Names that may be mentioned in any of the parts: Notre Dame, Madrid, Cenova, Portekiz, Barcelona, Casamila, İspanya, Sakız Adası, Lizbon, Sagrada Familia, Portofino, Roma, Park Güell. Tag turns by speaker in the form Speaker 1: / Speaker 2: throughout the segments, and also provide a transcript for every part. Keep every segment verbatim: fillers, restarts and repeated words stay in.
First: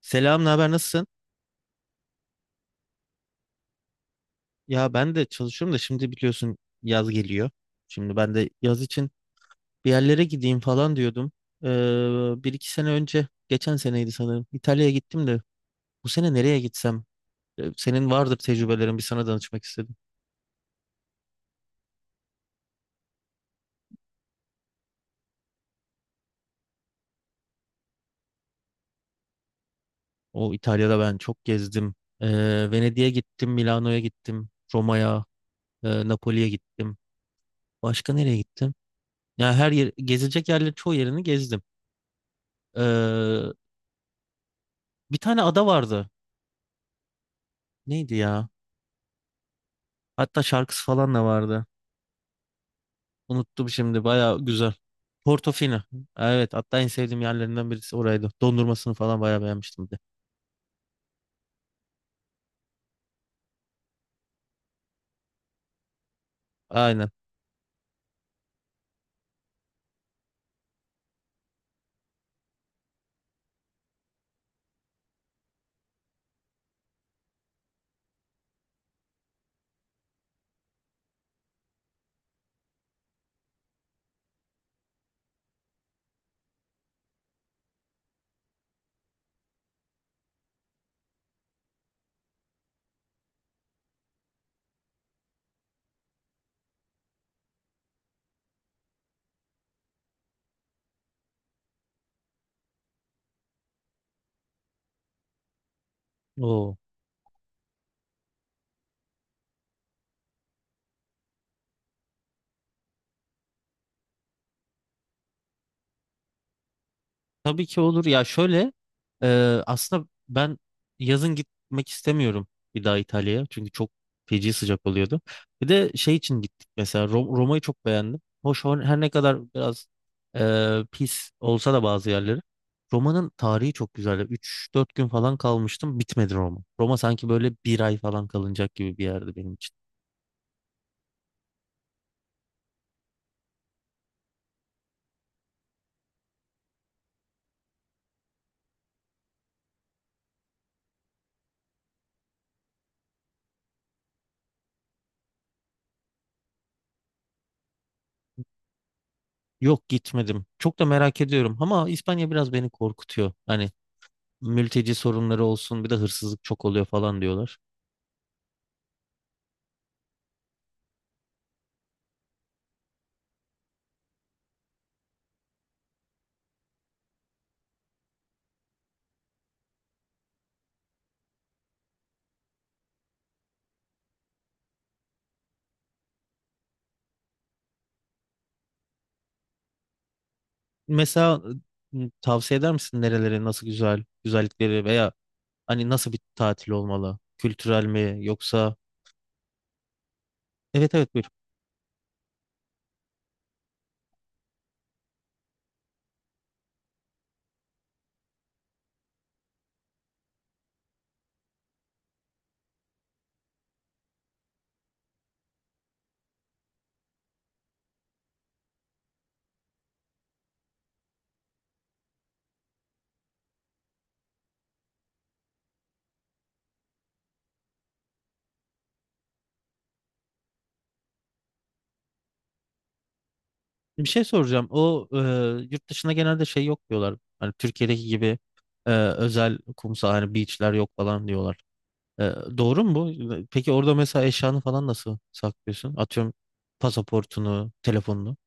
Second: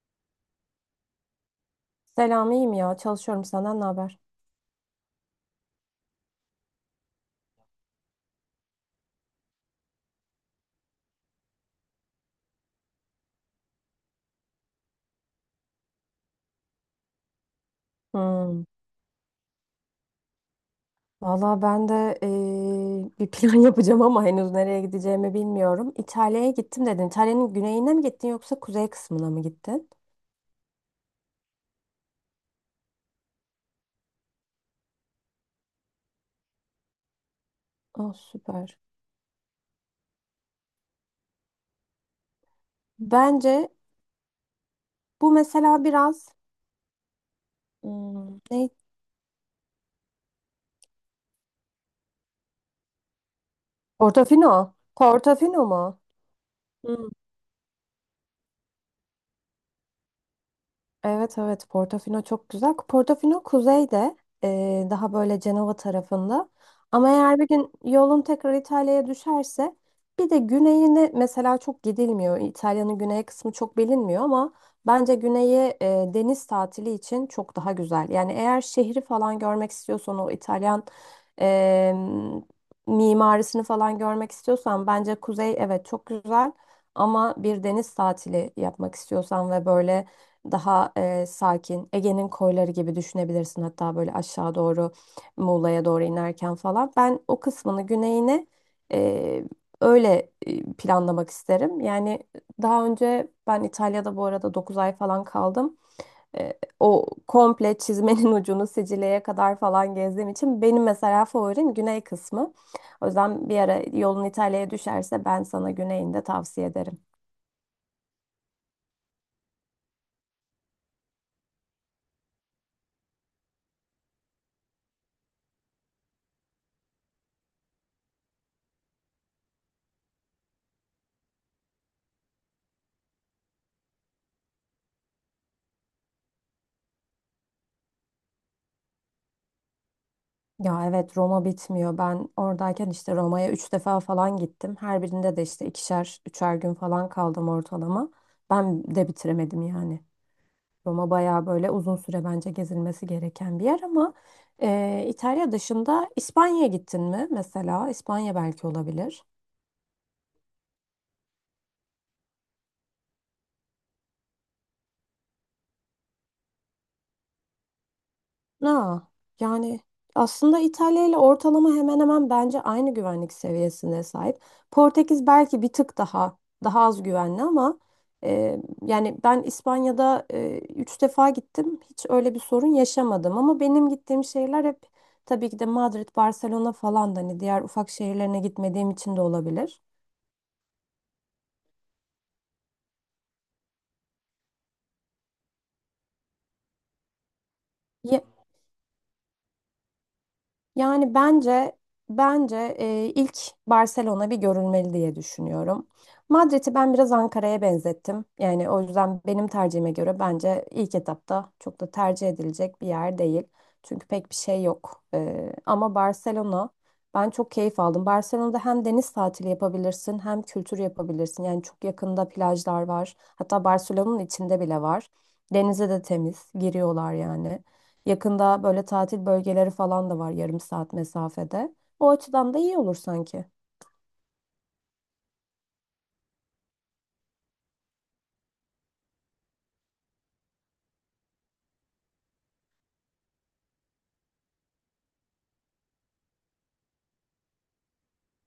Speaker 1: Selam, ne haber, nasılsın?
Speaker 2: Selam, iyiyim ya. Çalışıyorum. Senden ne haber?
Speaker 1: Ya ben de çalışıyorum da şimdi biliyorsun yaz geliyor. Şimdi ben de yaz için bir yerlere gideyim falan diyordum. Ee, bir iki sene önce, geçen seneydi sanırım. İtalya'ya gittim de bu sene nereye gitsem? Ee, Senin vardır
Speaker 2: Hmm.
Speaker 1: tecrübelerin, bir sana danışmak istedim.
Speaker 2: Valla ben de eee, bir plan yapacağım ama henüz nereye gideceğimi bilmiyorum. İtalya'ya gittim dedin. İtalya'nın güneyine mi gittin yoksa kuzey kısmına mı gittin?
Speaker 1: O İtalya'da ben çok gezdim. Ee, Venedik'e gittim, Milano'ya gittim, Roma'ya, e, Napoli'ye gittim. Başka
Speaker 2: Oh
Speaker 1: nereye gittim?
Speaker 2: süper.
Speaker 1: Ya her yer, gezilecek yerlerin çoğu yerini gezdim. Ee,
Speaker 2: Bence
Speaker 1: bir
Speaker 2: bu
Speaker 1: tane ada
Speaker 2: mesela
Speaker 1: vardı.
Speaker 2: biraz
Speaker 1: Neydi
Speaker 2: hmm,
Speaker 1: ya?
Speaker 2: ne?
Speaker 1: Hatta şarkısı falan da vardı. Unuttum şimdi. Baya
Speaker 2: Portofino.
Speaker 1: güzel.
Speaker 2: Portofino
Speaker 1: Portofino.
Speaker 2: mu?
Speaker 1: Evet. Hatta en sevdiğim yerlerinden birisi oraydı. Dondurmasını falan baya beğenmiştim bir de.
Speaker 2: Evet evet Portofino çok güzel. Portofino kuzeyde, eee, daha böyle Cenova tarafında. Ama
Speaker 1: Aynen.
Speaker 2: eğer bir gün yolun tekrar İtalya'ya düşerse bir de güneyine mesela çok gidilmiyor. İtalya'nın güney kısmı çok bilinmiyor ama bence güneyi, eee, deniz tatili için çok daha güzel. Yani eğer şehri falan görmek istiyorsan o İtalyan, eee, mimarisini falan görmek istiyorsan bence kuzey evet çok güzel. Ama bir deniz tatili yapmak istiyorsan ve böyle daha e, sakin. Ege'nin koyları gibi düşünebilirsin. Hatta böyle aşağı doğru Muğla'ya doğru inerken falan. Ben o kısmını güneyini e, öyle e, planlamak isterim. Yani daha önce ben İtalya'da bu arada dokuz ay falan kaldım. E,
Speaker 1: Oo.
Speaker 2: O komple çizmenin ucunu Sicilya'ya kadar falan gezdiğim için benim mesela favorim güney kısmı. O yüzden bir ara yolun İtalya'ya düşerse ben sana güneyini de tavsiye ederim.
Speaker 1: Tabii ki olur. Ya şöyle, e, aslında ben yazın gitmek istemiyorum bir daha İtalya'ya. Çünkü çok feci sıcak oluyordu. Bir de şey için gittik mesela, Ro- Roma'yı çok beğendim. Hoş her her ne kadar biraz e, pis olsa da bazı yerleri. Roma'nın tarihi çok güzel. Üç dört gün falan kalmıştım. Bitmedi Roma. Roma sanki böyle bir ay falan kalınacak gibi bir yerdi benim için.
Speaker 2: Ya evet Roma bitmiyor. Ben oradayken işte Roma'ya üç defa falan gittim. Her birinde de işte ikişer, üçer gün falan kaldım ortalama. Ben de bitiremedim yani. Roma bayağı böyle uzun süre bence gezilmesi gereken bir yer ama e, İtalya dışında İspanya'ya gittin mi mesela? İspanya belki olabilir.
Speaker 1: Yok, gitmedim. Çok da merak ediyorum ama İspanya biraz beni korkutuyor. Hani mülteci sorunları olsun, bir de hırsızlık çok oluyor falan diyorlar.
Speaker 2: Ha, yani aslında İtalya ile ortalama hemen hemen bence aynı güvenlik seviyesine sahip. Portekiz belki bir tık daha daha az güvenli ama e, yani ben İspanya'da e, üç defa gittim. Hiç öyle bir sorun yaşamadım ama benim gittiğim şehirler hep tabii ki de Madrid, Barcelona falan da hani diğer ufak şehirlerine gitmediğim için de olabilir.
Speaker 1: Mesela, m, tavsiye eder misin nerelere, nasıl güzel güzellikleri veya hani nasıl bir tatil olmalı? Kültürel mi, yoksa? Evet evet,
Speaker 2: Yani
Speaker 1: buyur.
Speaker 2: bence bence e, ilk Barcelona bir görülmeli diye düşünüyorum. Madrid'i ben biraz Ankara'ya benzettim. Yani o yüzden benim tercihime göre bence ilk etapta çok da tercih edilecek bir yer değil. Çünkü pek bir şey yok. E, ama Barcelona ben çok keyif aldım. Barcelona'da hem deniz tatili yapabilirsin hem kültür yapabilirsin. Yani çok yakında plajlar var. Hatta Barcelona'nın içinde bile var. Denize de temiz giriyorlar yani. Yakında böyle tatil bölgeleri falan da var yarım saat mesafede. O açıdan da iyi olur sanki.
Speaker 1: Bir şey soracağım. O e, yurt dışında genelde şey yok diyorlar. Hani Türkiye'deki gibi e, özel kumsal, hani beachler yok falan diyorlar. E, doğru mu bu? Peki orada mesela eşyanı falan nasıl saklıyorsun? Atıyorum, pasaportunu, telefonunu.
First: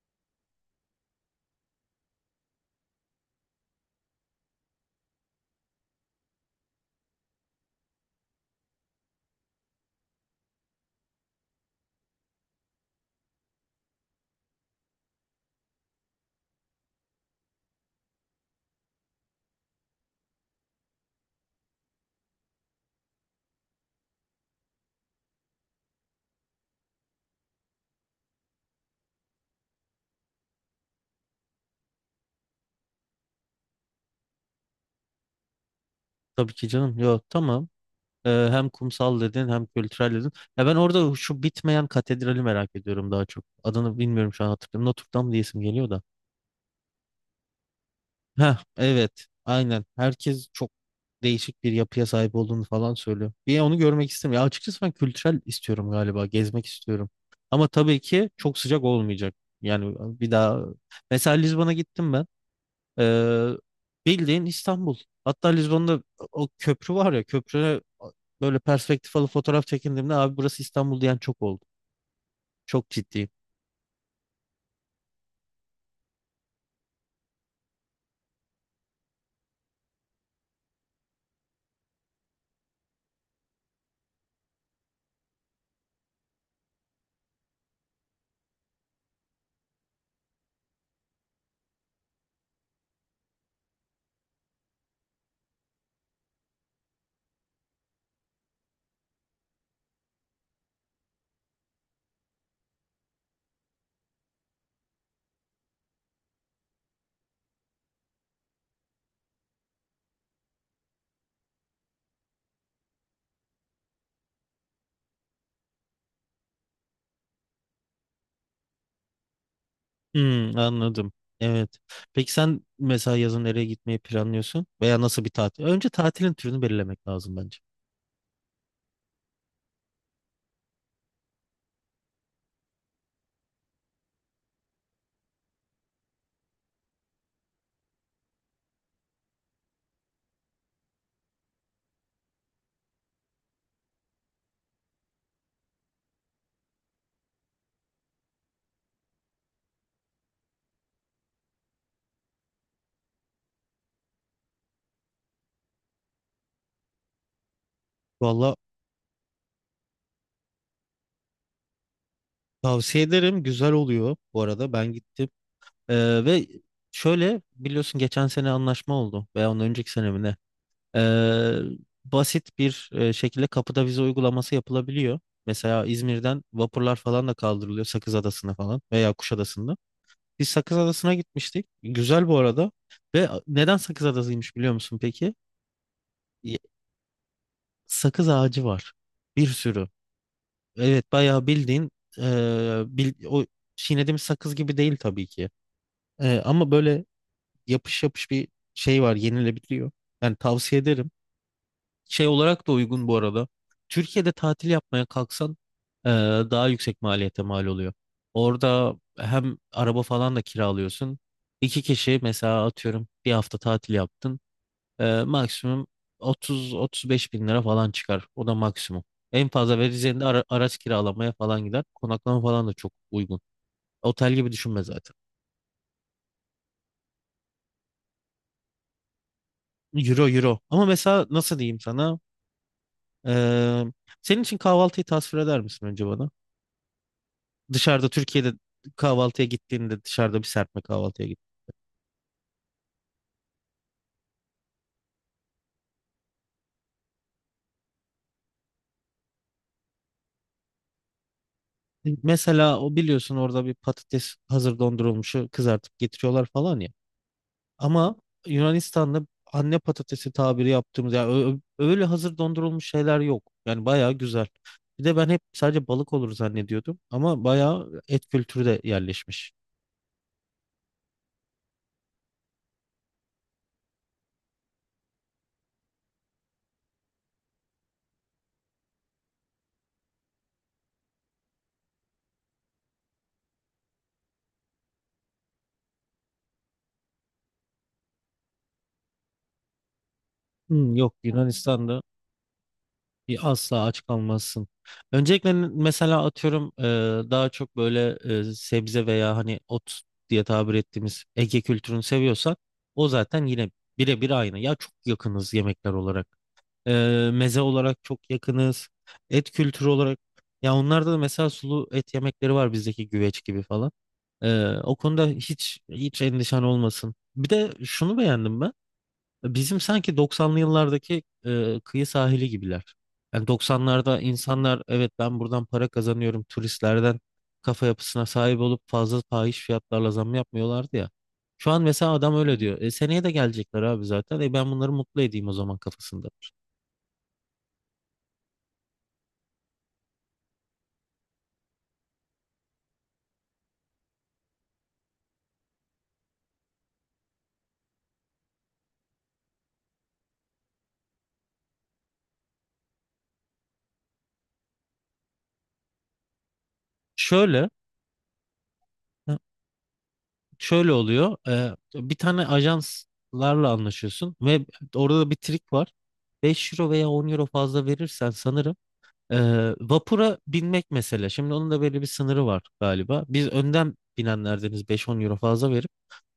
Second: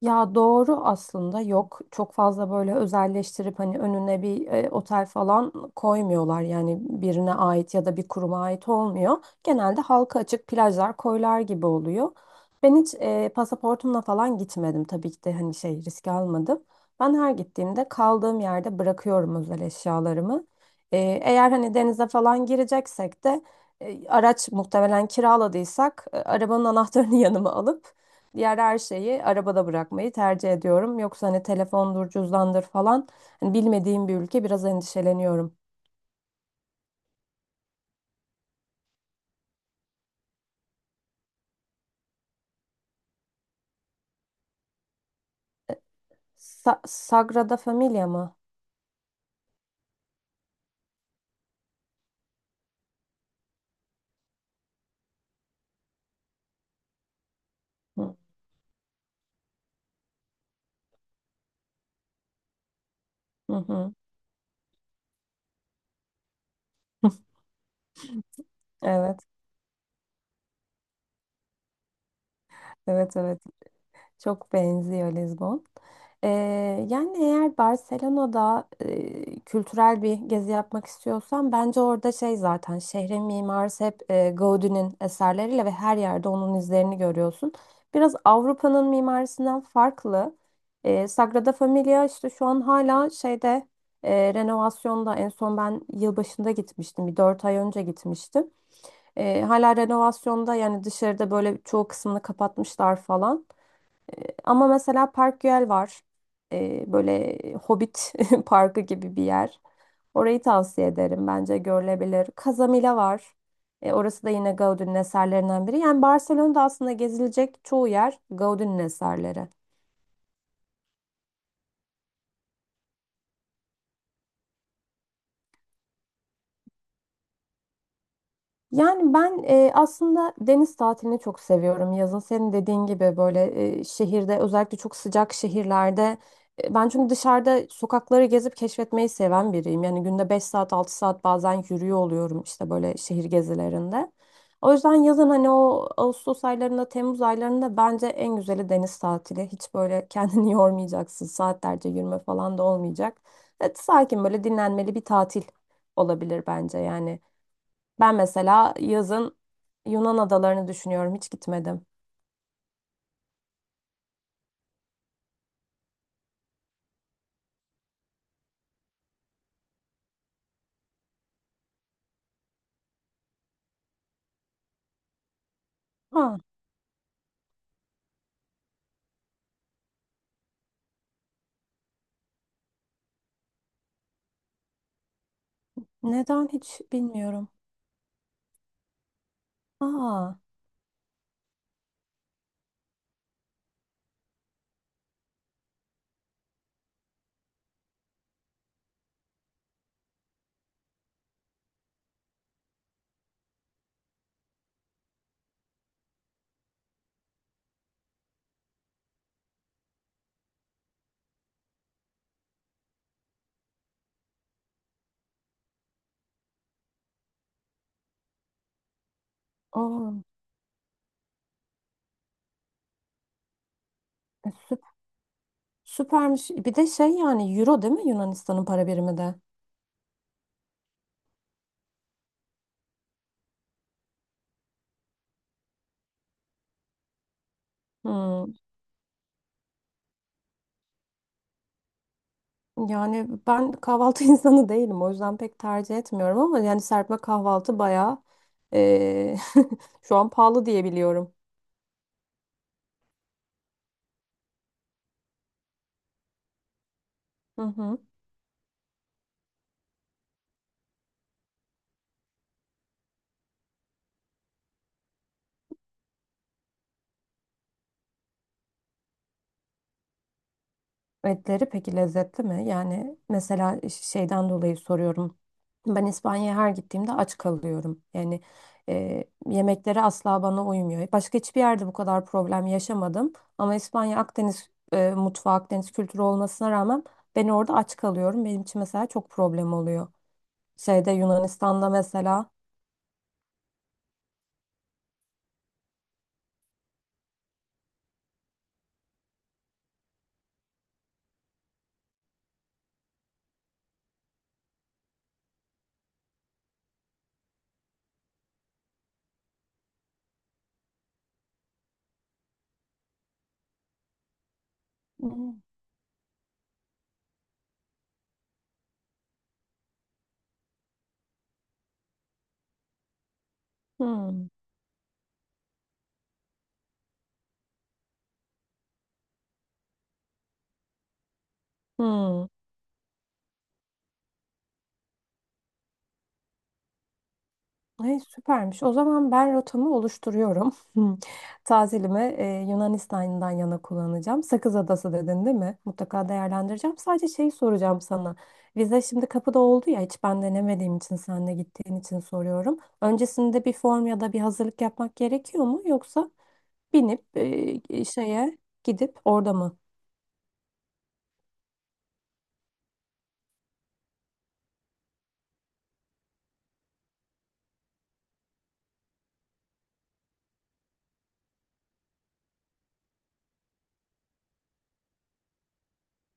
Speaker 2: Ya doğru aslında yok çok fazla böyle özelleştirip hani önüne bir e, otel falan koymuyorlar yani birine ait ya da bir kuruma ait olmuyor. Genelde halka açık plajlar koylar gibi oluyor. Ben hiç e, pasaportumla falan gitmedim tabii ki de hani şey risk almadım. Ben her gittiğimde kaldığım yerde bırakıyorum özel eşyalarımı. E, eğer hani denize falan gireceksek de e, araç muhtemelen kiraladıysak e, arabanın anahtarını yanıma alıp diğer her şeyi arabada bırakmayı tercih ediyorum. Yoksa hani telefondur, cüzdandır falan. Hani bilmediğim bir ülke biraz endişeleniyorum.
Speaker 1: Tabii ki canım. Yok, tamam. Ee, hem kumsal dedin, hem kültürel dedin. Ya ben orada şu bitmeyen katedrali merak ediyorum daha çok. Adını bilmiyorum şu an, hatırlıyorum. Notre Dame diyesim geliyor da.
Speaker 2: Sa- Sagrada Familia mı?
Speaker 1: Heh, evet aynen. Herkes çok değişik bir yapıya sahip olduğunu falan söylüyor. Bir onu görmek istemiyorum. Ya açıkçası ben kültürel istiyorum galiba. Gezmek istiyorum. Ama tabii
Speaker 2: Hı
Speaker 1: ki çok sıcak olmayacak. Yani bir daha. Mesela Lizbon'a gittim ben. Ee,
Speaker 2: hı, hı.
Speaker 1: bildiğin İstanbul. Hatta Lizbon'da o köprü var ya, köprüne böyle perspektif
Speaker 2: Evet,
Speaker 1: alıp fotoğraf çekindiğimde abi burası İstanbul diyen çok oldu. Çok
Speaker 2: evet,
Speaker 1: ciddi.
Speaker 2: evet. Çok benziyor Lizbon. Ee, Yani eğer Barcelona'da e, kültürel bir gezi yapmak istiyorsan bence orada şey zaten şehrin mimarisi hep e, Gauguin'in eserleriyle ve her yerde onun izlerini görüyorsun. Biraz Avrupa'nın mimarisinden farklı. Ee, Sagrada Familia işte şu an hala şeyde e, renovasyonda en son ben yılbaşında gitmiştim. Bir dört ay önce gitmiştim. Ee, hala renovasyonda yani dışarıda böyle çoğu kısmını kapatmışlar falan. Ama mesela Park Güell var. Ee, böyle Hobbit parkı gibi bir yer. Orayı tavsiye ederim. Bence görülebilir. Casamila var. Ee, orası da yine Gaudí'nin eserlerinden biri. Yani Barcelona'da aslında gezilecek çoğu yer Gaudí'nin eserleri.
Speaker 1: Hmm, anladım. Evet. Peki sen mesela yazın nereye gitmeyi planlıyorsun? Veya nasıl bir tatil? Önce tatilin türünü belirlemek lazım bence.
Speaker 2: Yani ben e, aslında deniz tatilini çok seviyorum yazın. Senin dediğin gibi böyle e, şehirde özellikle çok sıcak şehirlerde e, ben çünkü dışarıda sokakları gezip keşfetmeyi seven biriyim. Yani günde beş saat altı saat bazen yürüyor oluyorum işte böyle şehir gezilerinde. O yüzden yazın hani o Ağustos aylarında Temmuz aylarında bence en güzeli deniz tatili. Hiç böyle kendini yormayacaksın saatlerce yürüme falan da olmayacak. Evet, sakin böyle dinlenmeli bir tatil olabilir bence yani. Ben
Speaker 1: Valla
Speaker 2: mesela yazın Yunan adalarını düşünüyorum. Hiç gitmedim.
Speaker 1: tavsiye ederim. Güzel oluyor bu arada. Ben gittim. Ee, ve şöyle, biliyorsun, geçen sene anlaşma oldu. Veya ondan önceki sene mi ne? Ee, basit bir e, şekilde kapıda vize uygulaması yapılabiliyor. Mesela
Speaker 2: Ha,
Speaker 1: İzmir'den vapurlar falan da kaldırılıyor Sakız Adası'na falan, veya Kuşadası'nda. Biz Sakız Adası'na gitmiştik. Güzel bu arada. Ve neden Sakız Adası'ymış biliyor musun peki?
Speaker 2: neden
Speaker 1: Y-
Speaker 2: hiç bilmiyorum.
Speaker 1: Sakız ağacı var. Bir sürü.
Speaker 2: Aa,
Speaker 1: Evet bayağı bildiğin, e, bil- o çiğnediğimiz sakız gibi değil tabii ki. E, ama böyle yapış yapış bir şey var, yenilebiliyor. Yani tavsiye ederim. Şey olarak da uygun bu arada. Türkiye'de tatil yapmaya kalksan e, daha yüksek maliyete mal oluyor. Orada hem araba falan da kiralıyorsun. İki kişi mesela atıyorum bir hafta tatil yaptın. E, maksimum 30-35 bin lira falan çıkar. O da maksimum. En fazla vereceğin
Speaker 2: o,
Speaker 1: de ara- araç kiralamaya falan gider. Konaklama falan da çok uygun. Otel gibi düşünme zaten.
Speaker 2: süpermiş. Bir de şey yani euro değil mi Yunanistan'ın para birimi de?
Speaker 1: Euro euro. Ama mesela nasıl diyeyim sana? E, senin için kahvaltıyı tasvir eder misin önce bana? Dışarıda, Türkiye'de
Speaker 2: Hmm,
Speaker 1: kahvaltıya gittiğinde, dışarıda bir serpme kahvaltıya git.
Speaker 2: yani ben kahvaltı insanı değilim. O yüzden pek tercih etmiyorum ama yani serpme kahvaltı bayağı, eee, şu an pahalı diye biliyorum.
Speaker 1: Mesela o biliyorsun orada bir patates hazır dondurulmuşu kızartıp getiriyorlar falan ya.
Speaker 2: Hı hı.
Speaker 1: Ama Yunanistan'da anne patatesi tabiri yaptığımız ya, ö- ö- öyle hazır dondurulmuş şeyler yok. Yani bayağı güzel. Bir de ben hep sadece balık olur zannediyordum ama bayağı et kültürü de yerleşmiş.
Speaker 2: Etleri peki lezzetli mi? Yani mesela e, ş- şeyden dolayı soruyorum. Ben İspanya'ya her gittiğimde aç kalıyorum. Yani e, yemekleri asla bana uymuyor. Başka hiçbir yerde bu kadar problem yaşamadım. Ama İspanya Akdeniz e, mutfağı, Akdeniz kültürü olmasına rağmen ben orada aç kalıyorum. Benim için mesela çok problem oluyor.
Speaker 1: Hmm,
Speaker 2: Şeyde
Speaker 1: yok,
Speaker 2: Yunanistan'da
Speaker 1: Yunanistan'da,
Speaker 2: mesela.
Speaker 1: bir asla aç kalmazsın. Öncelikle, n- mesela atıyorum, e, daha çok böyle e, sebze veya hani ot diye tabir ettiğimiz Ege kültürünü seviyorsak o zaten yine birebir aynı. Ya çok yakınız yemekler olarak. E, meze olarak çok yakınız. Et kültürü olarak, ya onlarda da mesela sulu et yemekleri var bizdeki güveç gibi falan. E, o konuda
Speaker 2: Hmm,
Speaker 1: hiç hiç endişen olmasın. Bir de şunu beğendim ben. Bizim sanki doksanlı yıllardaki e, kıyı sahili gibiler. Yani doksanlarda
Speaker 2: hmm,
Speaker 1: insanlar, evet ben buradan para kazanıyorum turistlerden kafa yapısına sahip olup fazla fahiş fiyatlarla zam yapmıyorlardı ya. Şu an mesela adam
Speaker 2: hmm.
Speaker 1: öyle diyor. E, seneye de gelecekler abi zaten. E, ben bunları mutlu edeyim o zaman kafasında.
Speaker 2: Ay, süpermiş. O zaman ben rotamı oluşturuyorum. Tazilimi e, Yunanistan'dan yana kullanacağım. Sakız Adası dedin değil mi? Mutlaka değerlendireceğim. Sadece şey soracağım sana. Vize şimdi kapıda oldu ya hiç ben denemediğim için sen de gittiğin için soruyorum. Öncesinde bir form ya da bir hazırlık yapmak gerekiyor mu? Yoksa binip e,
Speaker 1: Şöyle
Speaker 2: e, şeye gidip orada mı?
Speaker 1: şöyle oluyor. E, bir tane ajanslarla anlaşıyorsun ve orada da bir trik var. beş euro veya on euro fazla verirsen sanırım. Ee, vapura binmek mesela. Şimdi onun da böyle bir sınırı var galiba. Biz önden binenlerdeniz, beş on euro fazla verip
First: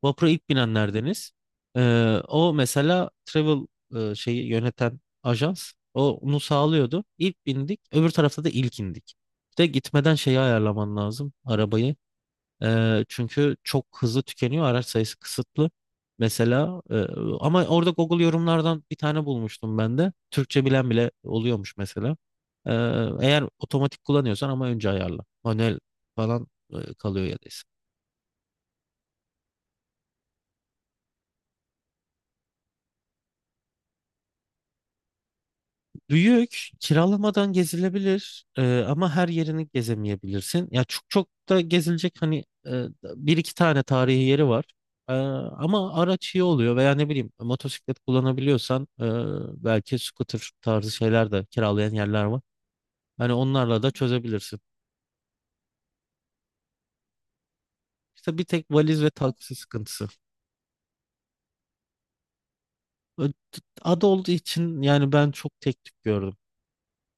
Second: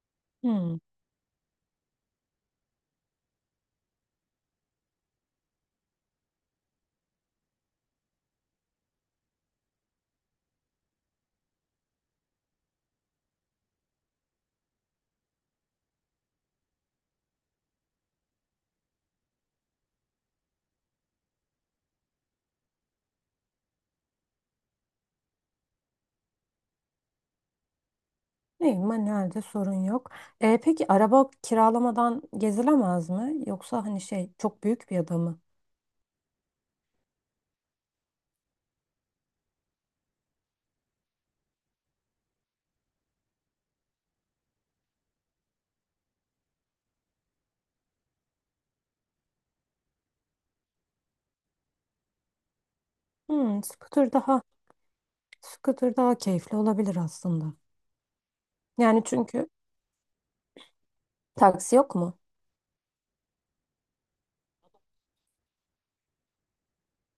Speaker 1: vapura ilk
Speaker 2: Hmm.
Speaker 1: binenlerdeniz. Ee, o mesela travel e, şeyi yöneten ajans, o onu sağlıyordu. İlk bindik, öbür tarafta da ilk indik. Bir de gitmeden şeyi ayarlaman lazım, arabayı. Eee, çünkü çok hızlı tükeniyor. Araç sayısı kısıtlı. Mesela, eee, ama orada Google yorumlardan bir tane bulmuştum ben de. Türkçe bilen bile oluyormuş mesela. Eee, eğer otomatik kullanıyorsan ama, önce ayarla. Manuel falan eee, kalıyor ya da.
Speaker 2: İyi, manuelde sorun yok. E, peki araba kiralamadan gezilemez mi? Yoksa hani şey çok büyük bir ada mı?
Speaker 1: Büyük, kiralamadan gezilebilir e, ama her yerini gezemeyebilirsin. Ya çok çok da gezilecek hani e, bir iki tane tarihi yeri var. E, ama araç iyi oluyor, veya ne bileyim motosiklet kullanabiliyorsan e, belki scooter tarzı şeyler de kiralayan yerler var. Hani
Speaker 2: Hmm,
Speaker 1: onlarla da
Speaker 2: scooter daha
Speaker 1: çözebilirsin.
Speaker 2: scooter daha keyifli olabilir aslında.
Speaker 1: İşte bir tek
Speaker 2: Yani
Speaker 1: valiz ve
Speaker 2: çünkü
Speaker 1: taksi sıkıntısı.
Speaker 2: taksi yok mu?
Speaker 1: Ö- Ada olduğu için, yani ben çok tek tük gördüm.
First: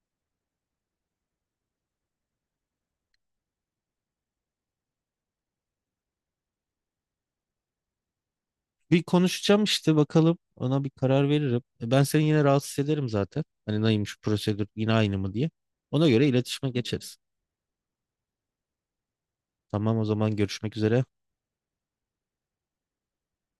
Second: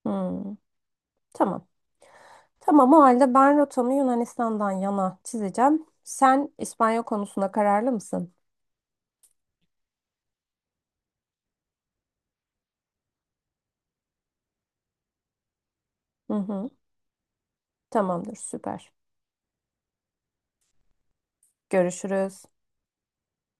Speaker 2: Hmm, tamam. Tamam o halde ben rotamı Yunanistan'dan yana çizeceğim. Sen İspanya konusunda kararlı mısın?
Speaker 1: Bir konuşacağım işte, bakalım ona bir karar veririm. E, Ben seni yine rahatsız ederim zaten. Hani neymiş prosedür, yine aynı mı diye. Ona göre
Speaker 2: Hı
Speaker 1: iletişime
Speaker 2: hı,
Speaker 1: geçeriz.
Speaker 2: tamamdır süper.
Speaker 1: Tamam, o zaman görüşmek üzere.
Speaker 2: Görüşürüz.